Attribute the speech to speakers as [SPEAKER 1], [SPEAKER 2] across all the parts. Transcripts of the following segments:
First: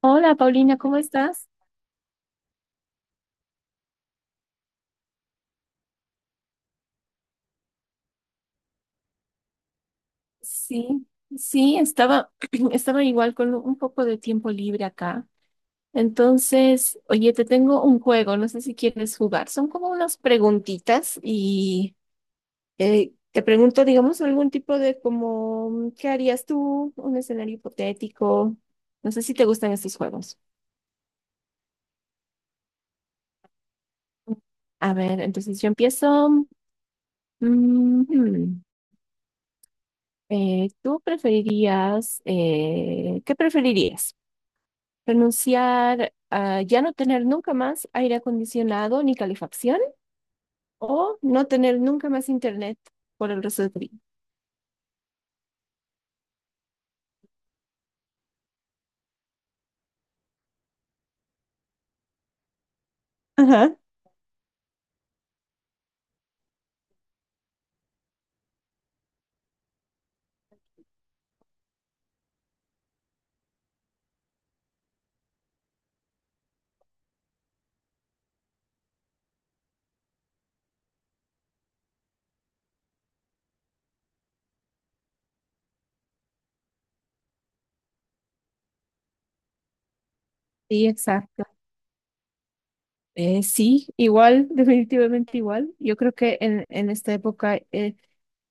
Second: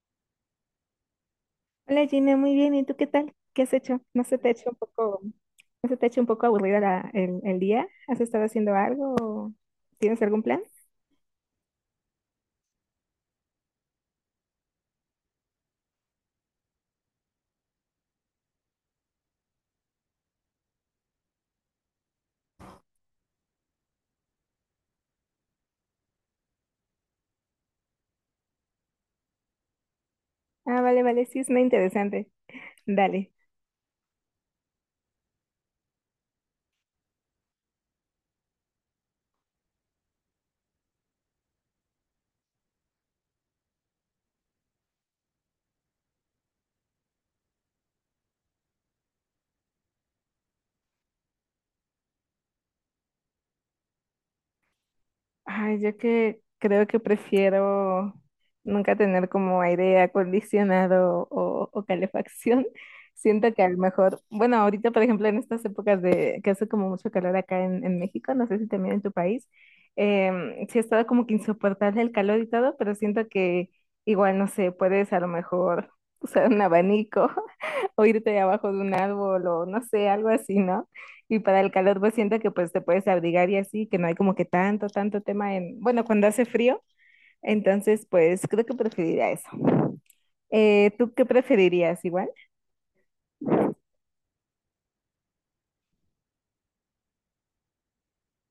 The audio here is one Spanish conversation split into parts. [SPEAKER 1] Hola Paulina, ¿cómo estás?
[SPEAKER 2] Hola Gina, muy bien. ¿Y tú qué tal? ¿Qué has hecho? ¿No se te ha hecho un poco, no se te ha hecho un poco aburrida el día? ¿Has estado haciendo algo? ¿O tienes algún plan?
[SPEAKER 1] Sí, sí, estaba, estaba igual con un poco de tiempo libre acá. Entonces, oye, te tengo un juego, no sé si quieres jugar. Son como unas preguntitas y te pregunto, digamos, algún tipo de como, ¿qué harías tú? Un escenario hipotético. No sé si te gustan estos juegos.
[SPEAKER 2] Ah, vale, vale, sí, es muy interesante. Dale.
[SPEAKER 1] A ver, entonces yo empiezo. Mm, hmm. ¿Tú preferirías, qué preferirías? Renunciar a ya no tener nunca más aire acondicionado ni calefacción, o no tener nunca más internet por el resto de tu vida.
[SPEAKER 2] Ay, yo que creo que prefiero nunca tener como aire acondicionado o calefacción. Siento que a
[SPEAKER 1] Ajá.
[SPEAKER 2] lo mejor, bueno, ahorita por ejemplo en estas épocas de que hace como mucho calor acá en México, no sé si también en tu país, sí ha estado como que insoportable el calor y todo, pero siento que igual, no sé, puedes a lo mejor usar un abanico o irte abajo de un árbol o no sé, algo así, ¿no? Y para el calor, pues siento que pues te puedes abrigar y así, que no hay como que tanto tema en, bueno, cuando hace frío, entonces pues creo que preferiría eso.
[SPEAKER 1] Sí,
[SPEAKER 2] ¿Tú qué
[SPEAKER 1] exacto.
[SPEAKER 2] preferirías igual?
[SPEAKER 1] Sí, igual, definitivamente igual. Yo creo que en esta época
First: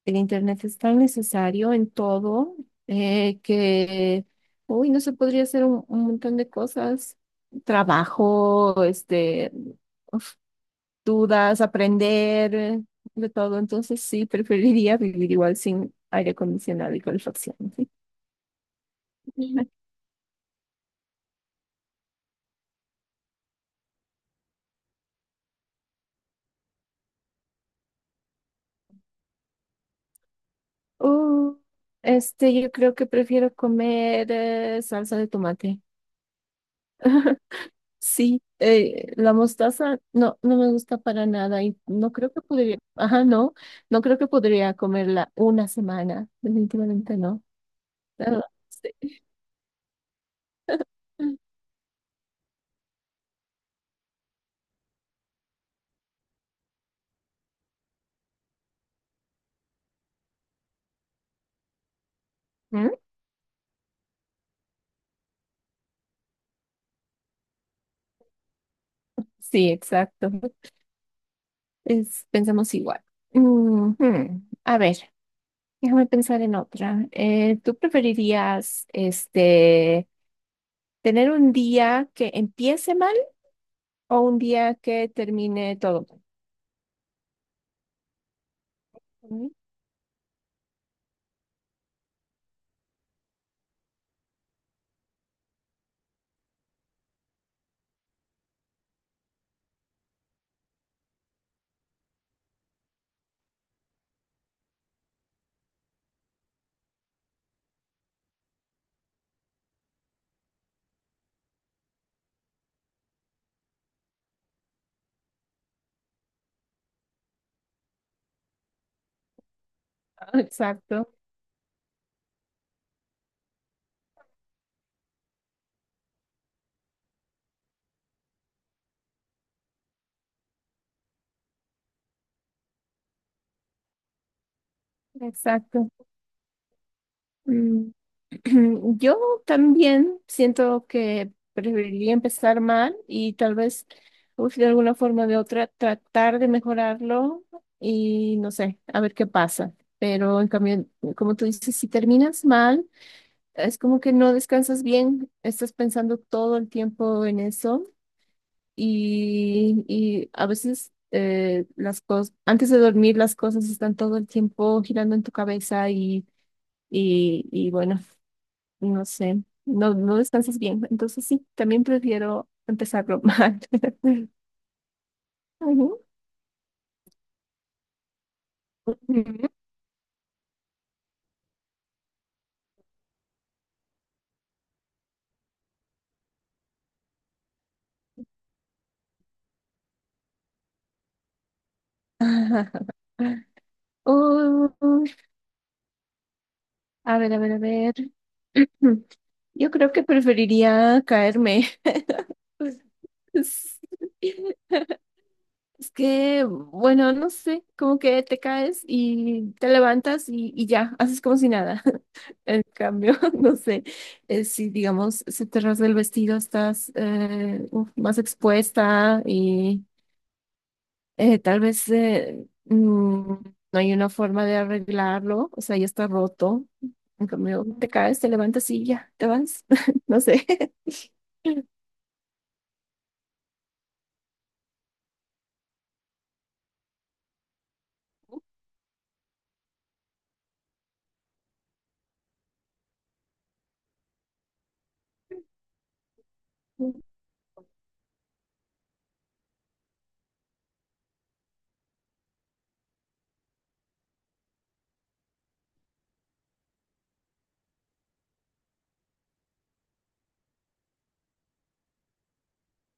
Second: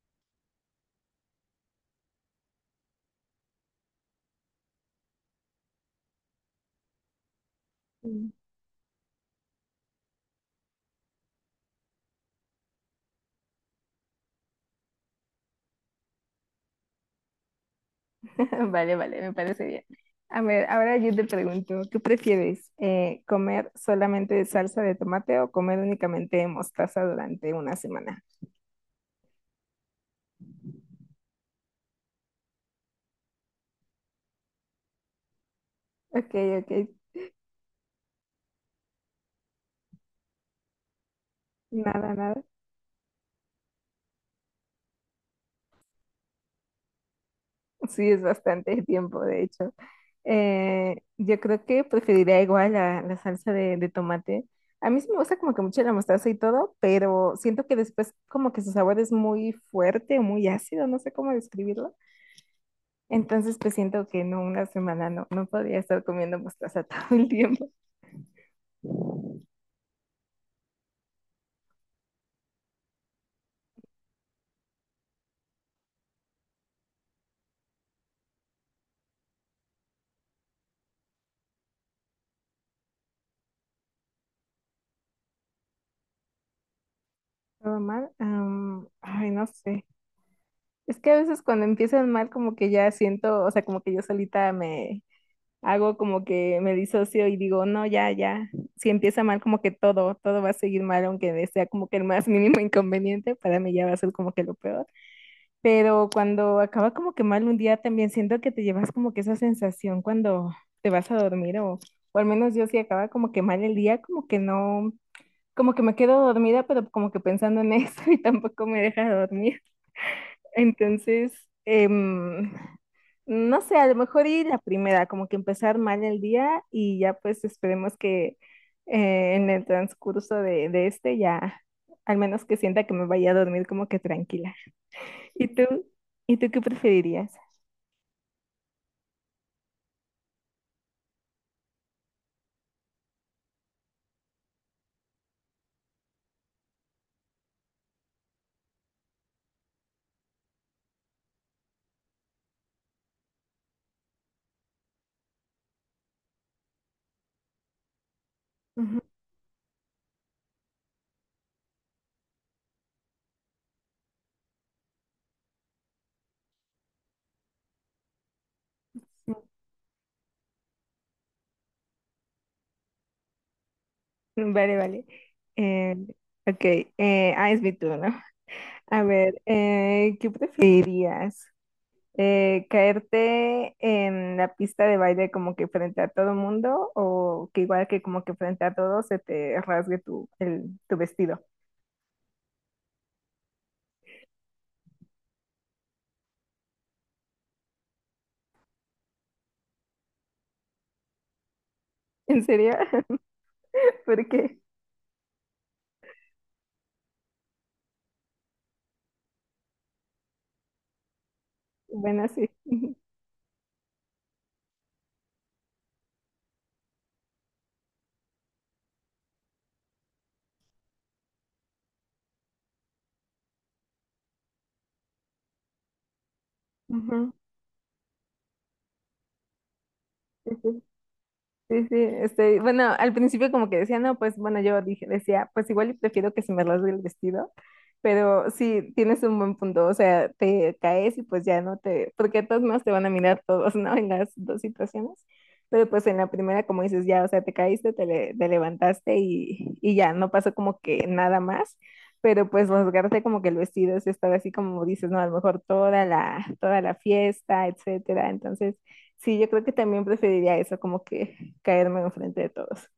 [SPEAKER 1] el Internet es tan necesario en todo que uy, no se podría hacer un montón de cosas.
[SPEAKER 2] Mm.
[SPEAKER 1] Trabajo, este, dudas, aprender, de todo. Entonces sí, preferiría vivir igual sin aire acondicionado y calefacción. Sí.
[SPEAKER 2] Vale, vale, me parece bien. A ver, ahora yo te pregunto, ¿qué prefieres? ¿Comer solamente de salsa de tomate o comer únicamente de mostaza durante una semana?
[SPEAKER 1] Uh, este, yo creo que prefiero comer salsa de tomate.
[SPEAKER 2] Ok, ok,
[SPEAKER 1] Sí, la mostaza no, no me gusta para nada y no
[SPEAKER 2] nada,
[SPEAKER 1] creo que
[SPEAKER 2] nada.
[SPEAKER 1] podría, ajá, no, no creo que podría comerla una semana, definitivamente no.
[SPEAKER 2] Sí, es
[SPEAKER 1] Ah,
[SPEAKER 2] bastante
[SPEAKER 1] sí.
[SPEAKER 2] tiempo, de hecho. Yo creo que preferiría igual la salsa de tomate. A mí sí me gusta como que mucho la mostaza y todo, pero siento que después como que su sabor es muy fuerte, muy ácido, no sé cómo describirlo.
[SPEAKER 1] ¿Mm?
[SPEAKER 2] Entonces, pues siento que no, una semana no, no podía estar comiendo mostaza todo el tiempo. Todo
[SPEAKER 1] Sí, exacto. Es, pensamos igual. Ujú. A ver. Déjame pensar en otra. ¿Tú preferirías este tener un día que empiece mal, o un día que termine todo mal?
[SPEAKER 2] mal. Ay, no
[SPEAKER 1] Mm.
[SPEAKER 2] sé. Es que a veces cuando empiezan mal, como que ya siento, o sea, como que yo solita me hago como que me disocio y digo, no, ya, ya. Si empieza mal, como que todo va a seguir mal, aunque sea como que el más mínimo inconveniente, para mí ya va a ser como que lo peor. Pero cuando acaba como que mal un día, también siento que te llevas como que esa sensación cuando te vas a dormir o al menos yo si acaba como que mal el día, como que no, como que me quedo dormida, pero como que pensando en eso y tampoco me deja dormir.
[SPEAKER 1] Exacto,
[SPEAKER 2] Entonces, em, no sé, a lo mejor ir la primera, como que empezar mal el día y ya pues esperemos que en el transcurso de este ya, al menos que sienta que me vaya a dormir como que tranquila. ¿Y tú?
[SPEAKER 1] exacto.
[SPEAKER 2] ¿Y tú qué preferirías?
[SPEAKER 1] Mm. Yo también siento que preferiría empezar mal y tal vez uf, de alguna forma o de otra tratar de mejorarlo y no sé, a ver qué pasa. Pero en cambio, como tú dices, si terminas mal, es como que no descansas bien, estás pensando todo el tiempo en eso
[SPEAKER 2] Ujú.
[SPEAKER 1] y a veces las cosas, antes de dormir las cosas están todo el tiempo girando en tu cabeza y bueno, no sé, no, no descansas bien. Entonces sí, también prefiero empezarlo mal.
[SPEAKER 2] Vale, vale. Eh,
[SPEAKER 1] Ujú.
[SPEAKER 2] ok, es mi turno. A ver,
[SPEAKER 1] Ujú.
[SPEAKER 2] ¿qué preferirías? ¿Caerte en la pista de baile como que frente a todo mundo o que igual que como que frente a todos se te rasgue tu vestido?
[SPEAKER 1] Uy, a ver. Yo creo que preferiría caerme.
[SPEAKER 2] ¿En serio?
[SPEAKER 1] Sí.
[SPEAKER 2] Porque,
[SPEAKER 1] Es que, bueno, no sé, como que te caes y te levantas y ya, haces como si nada.
[SPEAKER 2] bueno, sí.
[SPEAKER 1] En cambio, no sé, si digamos, se te rasga el vestido, estás uf, más expuesta y tal vez no hay una forma de arreglarlo, o sea, ya está roto. En cambio, te caes, te levantas y ya, te vas. No sé.
[SPEAKER 2] Ujú. Sí, sí, este, bueno, al principio como que decía, no, pues bueno, yo dije, decía, pues igual y prefiero que se me rasgue el vestido, pero sí, tienes un buen punto, o sea, te caes y pues ya no te, porque de todos modos te van a mirar todos, ¿no? En las dos situaciones, pero pues en la primera, como dices, ya, o sea, te caíste, te levantaste y ya, no pasó como que nada más, pero pues rasgarte como que el vestido es estar así como dices, no, a lo mejor toda la fiesta, etcétera, entonces... Sí, yo creo que también preferiría eso, como que caerme enfrente de todos.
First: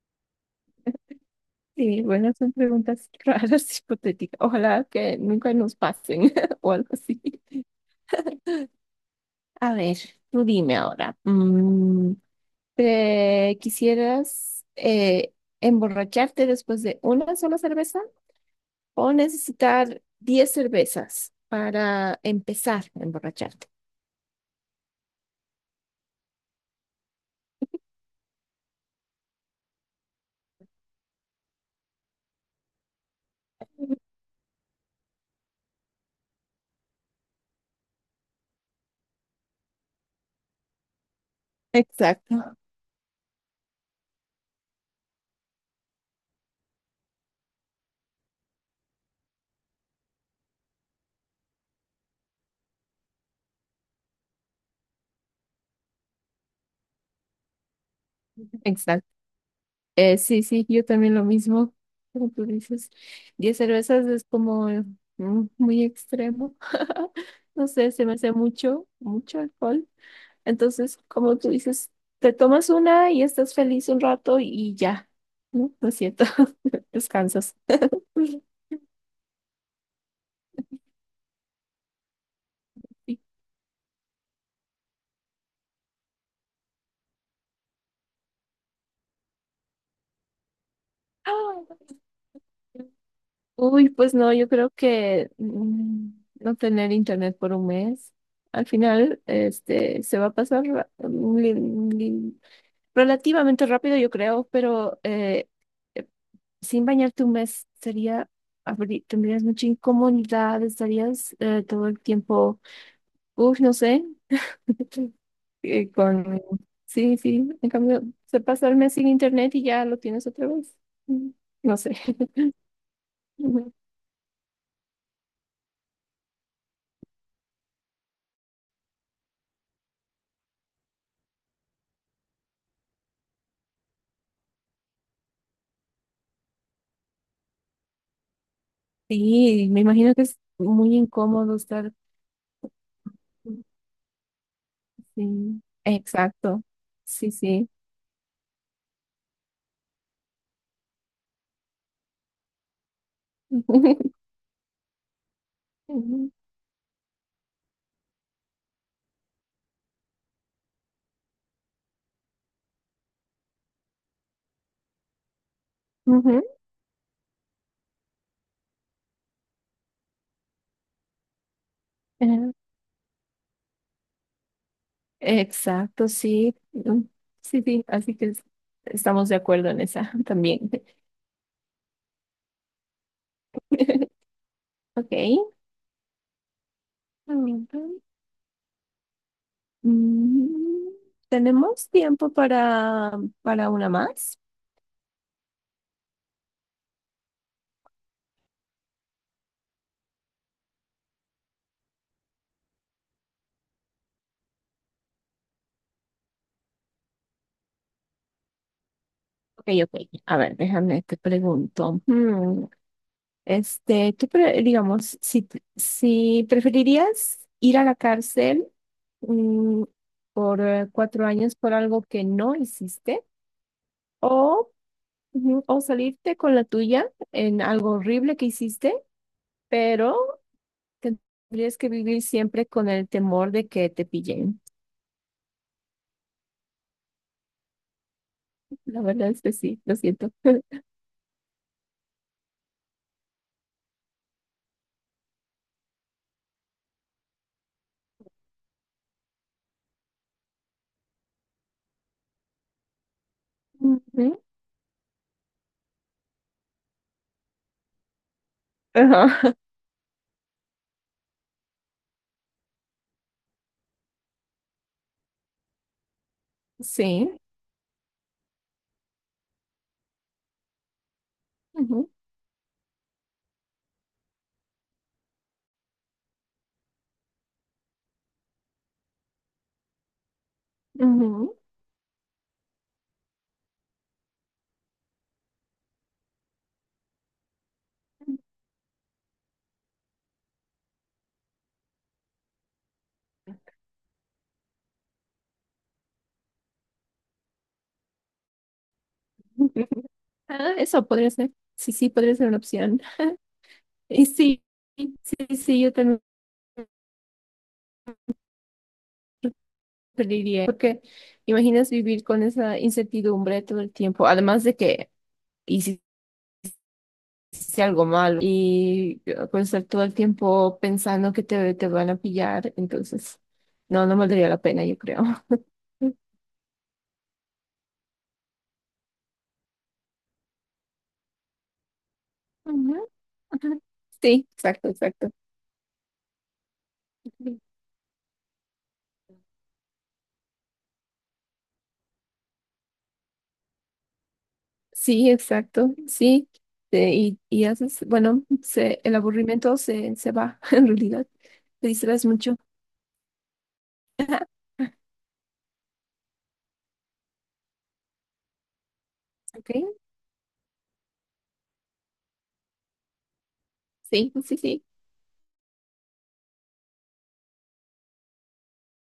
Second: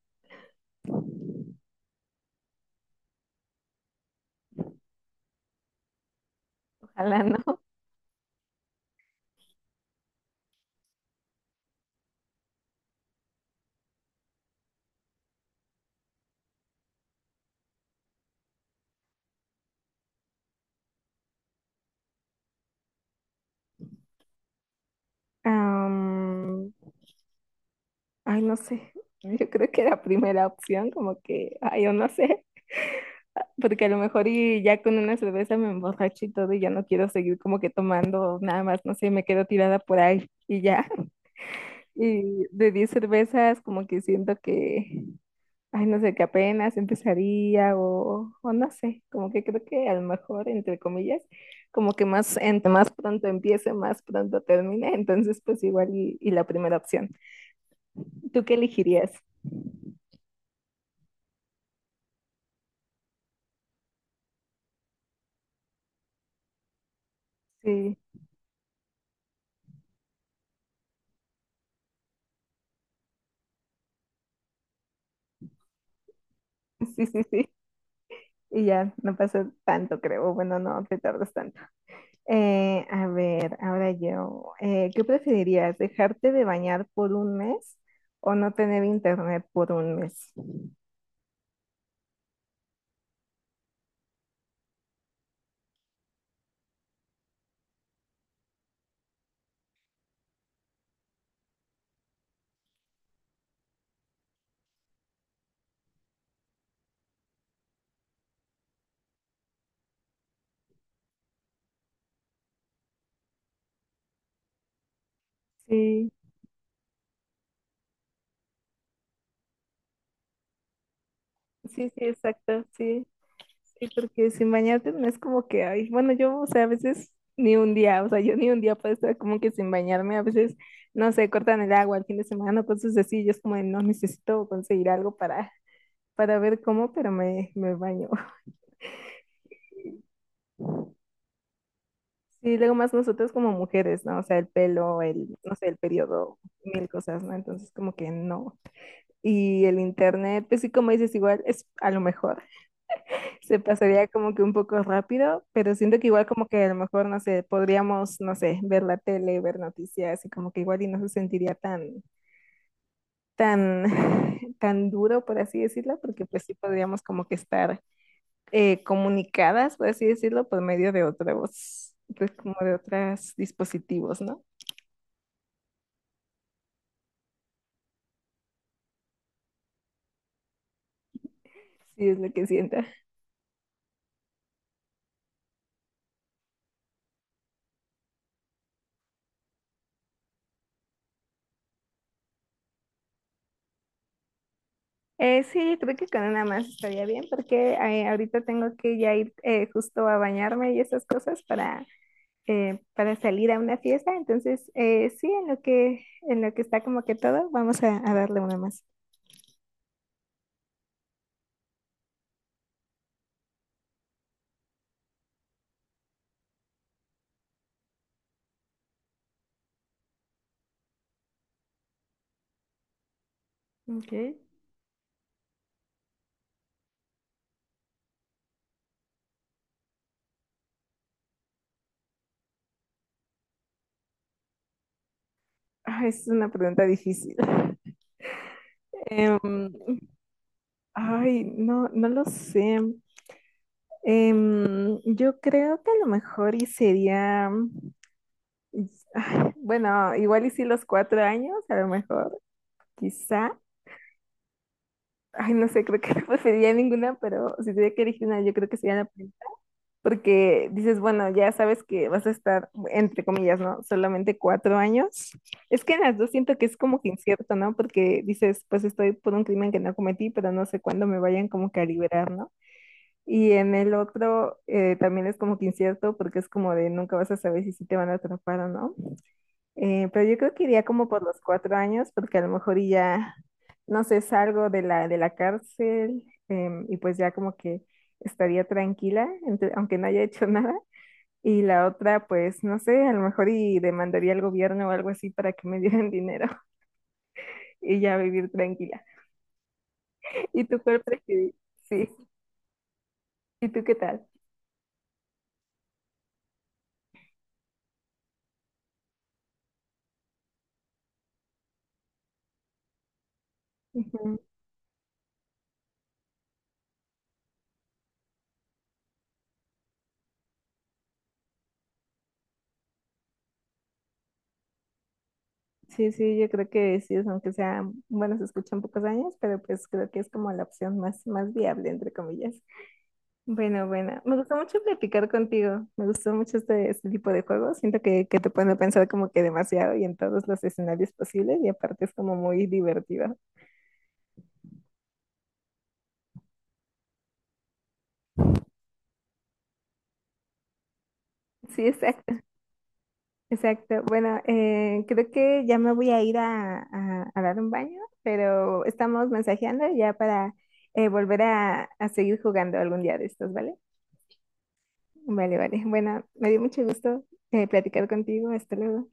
[SPEAKER 1] Sí, bueno, son preguntas raras, hipotéticas. Ojalá que nunca nos pasen o algo así.
[SPEAKER 2] Ojalá no.
[SPEAKER 1] A ver, tú dime ahora. Mm. ¿Te quisieras emborracharte después de una sola cerveza, o necesitar 10 cervezas para empezar a emborracharte?
[SPEAKER 2] Am, Ay, no sé. Yo creo que la primera opción, como que, ay, yo no sé. Porque a lo mejor y ya con una cerveza me emborracho y todo y ya no quiero seguir como que tomando nada más, no sé, me quedo tirada por ahí y ya. Y
[SPEAKER 1] Exacto,
[SPEAKER 2] de 10 cervezas como que siento que ay, no sé, que apenas empezaría o no sé, como que creo que a lo mejor, entre comillas, como que más, entre más pronto empiece, más pronto termine, entonces pues igual y la primera opción. ¿Tú qué
[SPEAKER 1] exacto.
[SPEAKER 2] elegirías?
[SPEAKER 1] Sí, sí, yo también lo mismo, como tú dices. 10 cervezas es como mm, muy extremo. No sé,
[SPEAKER 2] Sí,
[SPEAKER 1] se me hace mucho, mucho alcohol. Entonces, como tú dices, te tomas una y estás feliz un rato y ya, ¿no? Lo siento,
[SPEAKER 2] sí, sí, sí.
[SPEAKER 1] descansas. Sí.
[SPEAKER 2] Y ya, no pasa tanto, creo. Bueno, no te tardas tanto. A ver, ahora yo, ¿qué preferirías? ¿Dejarte de bañar por un mes o no tener internet por un mes?
[SPEAKER 1] Ah, uy, pues no, yo creo que mm, no tener internet por un mes, al final, este, se va a pasar relativamente rápido, yo creo, pero eh, sin bañarte un mes sería, tendrías mucha incomodidad, estarías todo el tiempo, uff, no sé, eh,
[SPEAKER 2] Sí,
[SPEAKER 1] con, sí, sí, en cambio, se pasa el mes sin internet y ya lo tienes otra vez. Mm, no
[SPEAKER 2] sí,
[SPEAKER 1] sé.
[SPEAKER 2] sí, exacto, sí. Sí, porque sin bañarte no es como que, ay, bueno, yo, o sea, a veces ni un día, o sea, yo ni un día puedo estar como que sin bañarme, a veces, no sé, cortan el agua el fin de semana, cosas así, yo es como de, no necesito conseguir algo para ver cómo, pero me baño.
[SPEAKER 1] Sí, me imagino que es muy incómodo estar.
[SPEAKER 2] Sí, luego más nosotros como mujeres, ¿no? O sea, el pelo, el, no
[SPEAKER 1] Sí,
[SPEAKER 2] sé, el periodo,
[SPEAKER 1] exacto.
[SPEAKER 2] mil cosas,
[SPEAKER 1] Sí,
[SPEAKER 2] ¿no?
[SPEAKER 1] sí.
[SPEAKER 2] Entonces como que no. Y el internet, pues sí, como dices, igual es a lo mejor. Se pasaría como que un poco rápido, pero siento que igual
[SPEAKER 1] Ujú,
[SPEAKER 2] como que a lo mejor, no sé, podríamos, no sé, ver la tele, ver noticias y como que igual y no se sentiría tan, tan duro, por así decirlo, porque
[SPEAKER 1] ujú,
[SPEAKER 2] pues sí podríamos como que estar comunicadas, por así decirlo, por medio de otros, pues
[SPEAKER 1] eh,
[SPEAKER 2] como de otros dispositivos, ¿no?
[SPEAKER 1] exacto, sí. Mm. Sí, sí, así estamos de acuerdo en esa también.
[SPEAKER 2] Sí, es lo que siento.
[SPEAKER 1] Ok. Ujú. Mm. ¿Tenemos tiempo para una más?
[SPEAKER 2] Sí, creo que con una más estaría bien porque ahorita tengo que ya ir justo a bañarme y esas cosas para salir a una fiesta. Entonces, sí, en lo que está como que todo, vamos a darle una más.
[SPEAKER 1] Ok, ok. A ver, déjame, te pregunto. Mm. Este, digamos, si preferirías ir a la cárcel mm, por 4 años por algo que no hiciste
[SPEAKER 2] Ok.
[SPEAKER 1] o, ujú, o salirte con la tuya en algo horrible que hiciste, pero tendrías que vivir siempre con el temor de que te pillen.
[SPEAKER 2] Ah, es una pregunta difícil.
[SPEAKER 1] La verdad es que
[SPEAKER 2] Em,
[SPEAKER 1] sí, lo siento.
[SPEAKER 2] ay, no, no lo sé. Yo creo que a lo mejor y sería, ay, bueno, igual y sí los 4 años, a lo mejor, quizá.
[SPEAKER 1] Ujú.
[SPEAKER 2] Ay, no sé, creo que no preferiría ninguna, pero si tuviera que elegir una, yo creo que sería la primera.
[SPEAKER 1] Ajá.
[SPEAKER 2] Porque dices, bueno, ya sabes que vas a estar, entre comillas, ¿no? Solamente 4 años. Es que en las dos siento que es como que
[SPEAKER 1] Sí.
[SPEAKER 2] incierto, ¿no? Porque dices, pues estoy por un crimen que no cometí, pero no sé cuándo me vayan como que a
[SPEAKER 1] Ujú,
[SPEAKER 2] liberar, ¿no? Y en el otro también es como que incierto porque es como de nunca vas a saber si sí te van a atrapar o no. Pero yo creo que iría como por los
[SPEAKER 1] ujú.
[SPEAKER 2] 4 años porque a lo mejor y ya, no sé, salgo de la cárcel y pues ya como que estaría tranquila, entre- aunque no haya hecho nada. Y la otra, pues no sé, a lo mejor y demandaría al gobierno o algo así para que me dieran dinero y ya vivir tranquila. ¿Y
[SPEAKER 1] Ah,
[SPEAKER 2] tú cuál
[SPEAKER 1] eso podría ser.
[SPEAKER 2] prefieres?
[SPEAKER 1] Sí,
[SPEAKER 2] Sí,
[SPEAKER 1] sí, podría ser una opción.
[SPEAKER 2] ¿y tú qué
[SPEAKER 1] Y
[SPEAKER 2] tal?
[SPEAKER 1] sí, sí, sí, yo también preferiría, porque imaginas vivir con esa incertidumbre todo el tiempo,
[SPEAKER 2] Ujú.
[SPEAKER 1] además de que hiciste algo malo y pues estar todo el tiempo pensando que te van a pillar, entonces no, no valdría la pena, yo creo.
[SPEAKER 2] Sí, sí, yo creo que sí, es aunque sea, bueno, se escuchan pocos años, pero pues creo que es como la opción más, más viable, entre comillas.
[SPEAKER 1] Ujú, ajá.
[SPEAKER 2] Bueno, bueno, me
[SPEAKER 1] Sí,
[SPEAKER 2] gustó mucho
[SPEAKER 1] exacto,
[SPEAKER 2] platicar
[SPEAKER 1] exacto.
[SPEAKER 2] contigo, me gustó mucho este, este tipo de juegos, siento que te pone a pensar como que demasiado y en todos los escenarios posibles y aparte es como muy divertido.
[SPEAKER 1] Sí, exacto, sí. Y haces, bueno, el aburrimiento se va, en realidad.
[SPEAKER 2] Sí,
[SPEAKER 1] Te distraes
[SPEAKER 2] exacto.
[SPEAKER 1] mucho.
[SPEAKER 2] Exacto. Bueno, creo que ya me voy a ir a, a dar un baño, pero estamos mensajeando
[SPEAKER 1] ¿Ok?
[SPEAKER 2] ya para volver a seguir jugando algún día de estos, ¿vale?
[SPEAKER 1] Sí, sí, sí.
[SPEAKER 2] Vale, vale. Bueno, me dio mucho gusto platicar contigo. Hasta luego.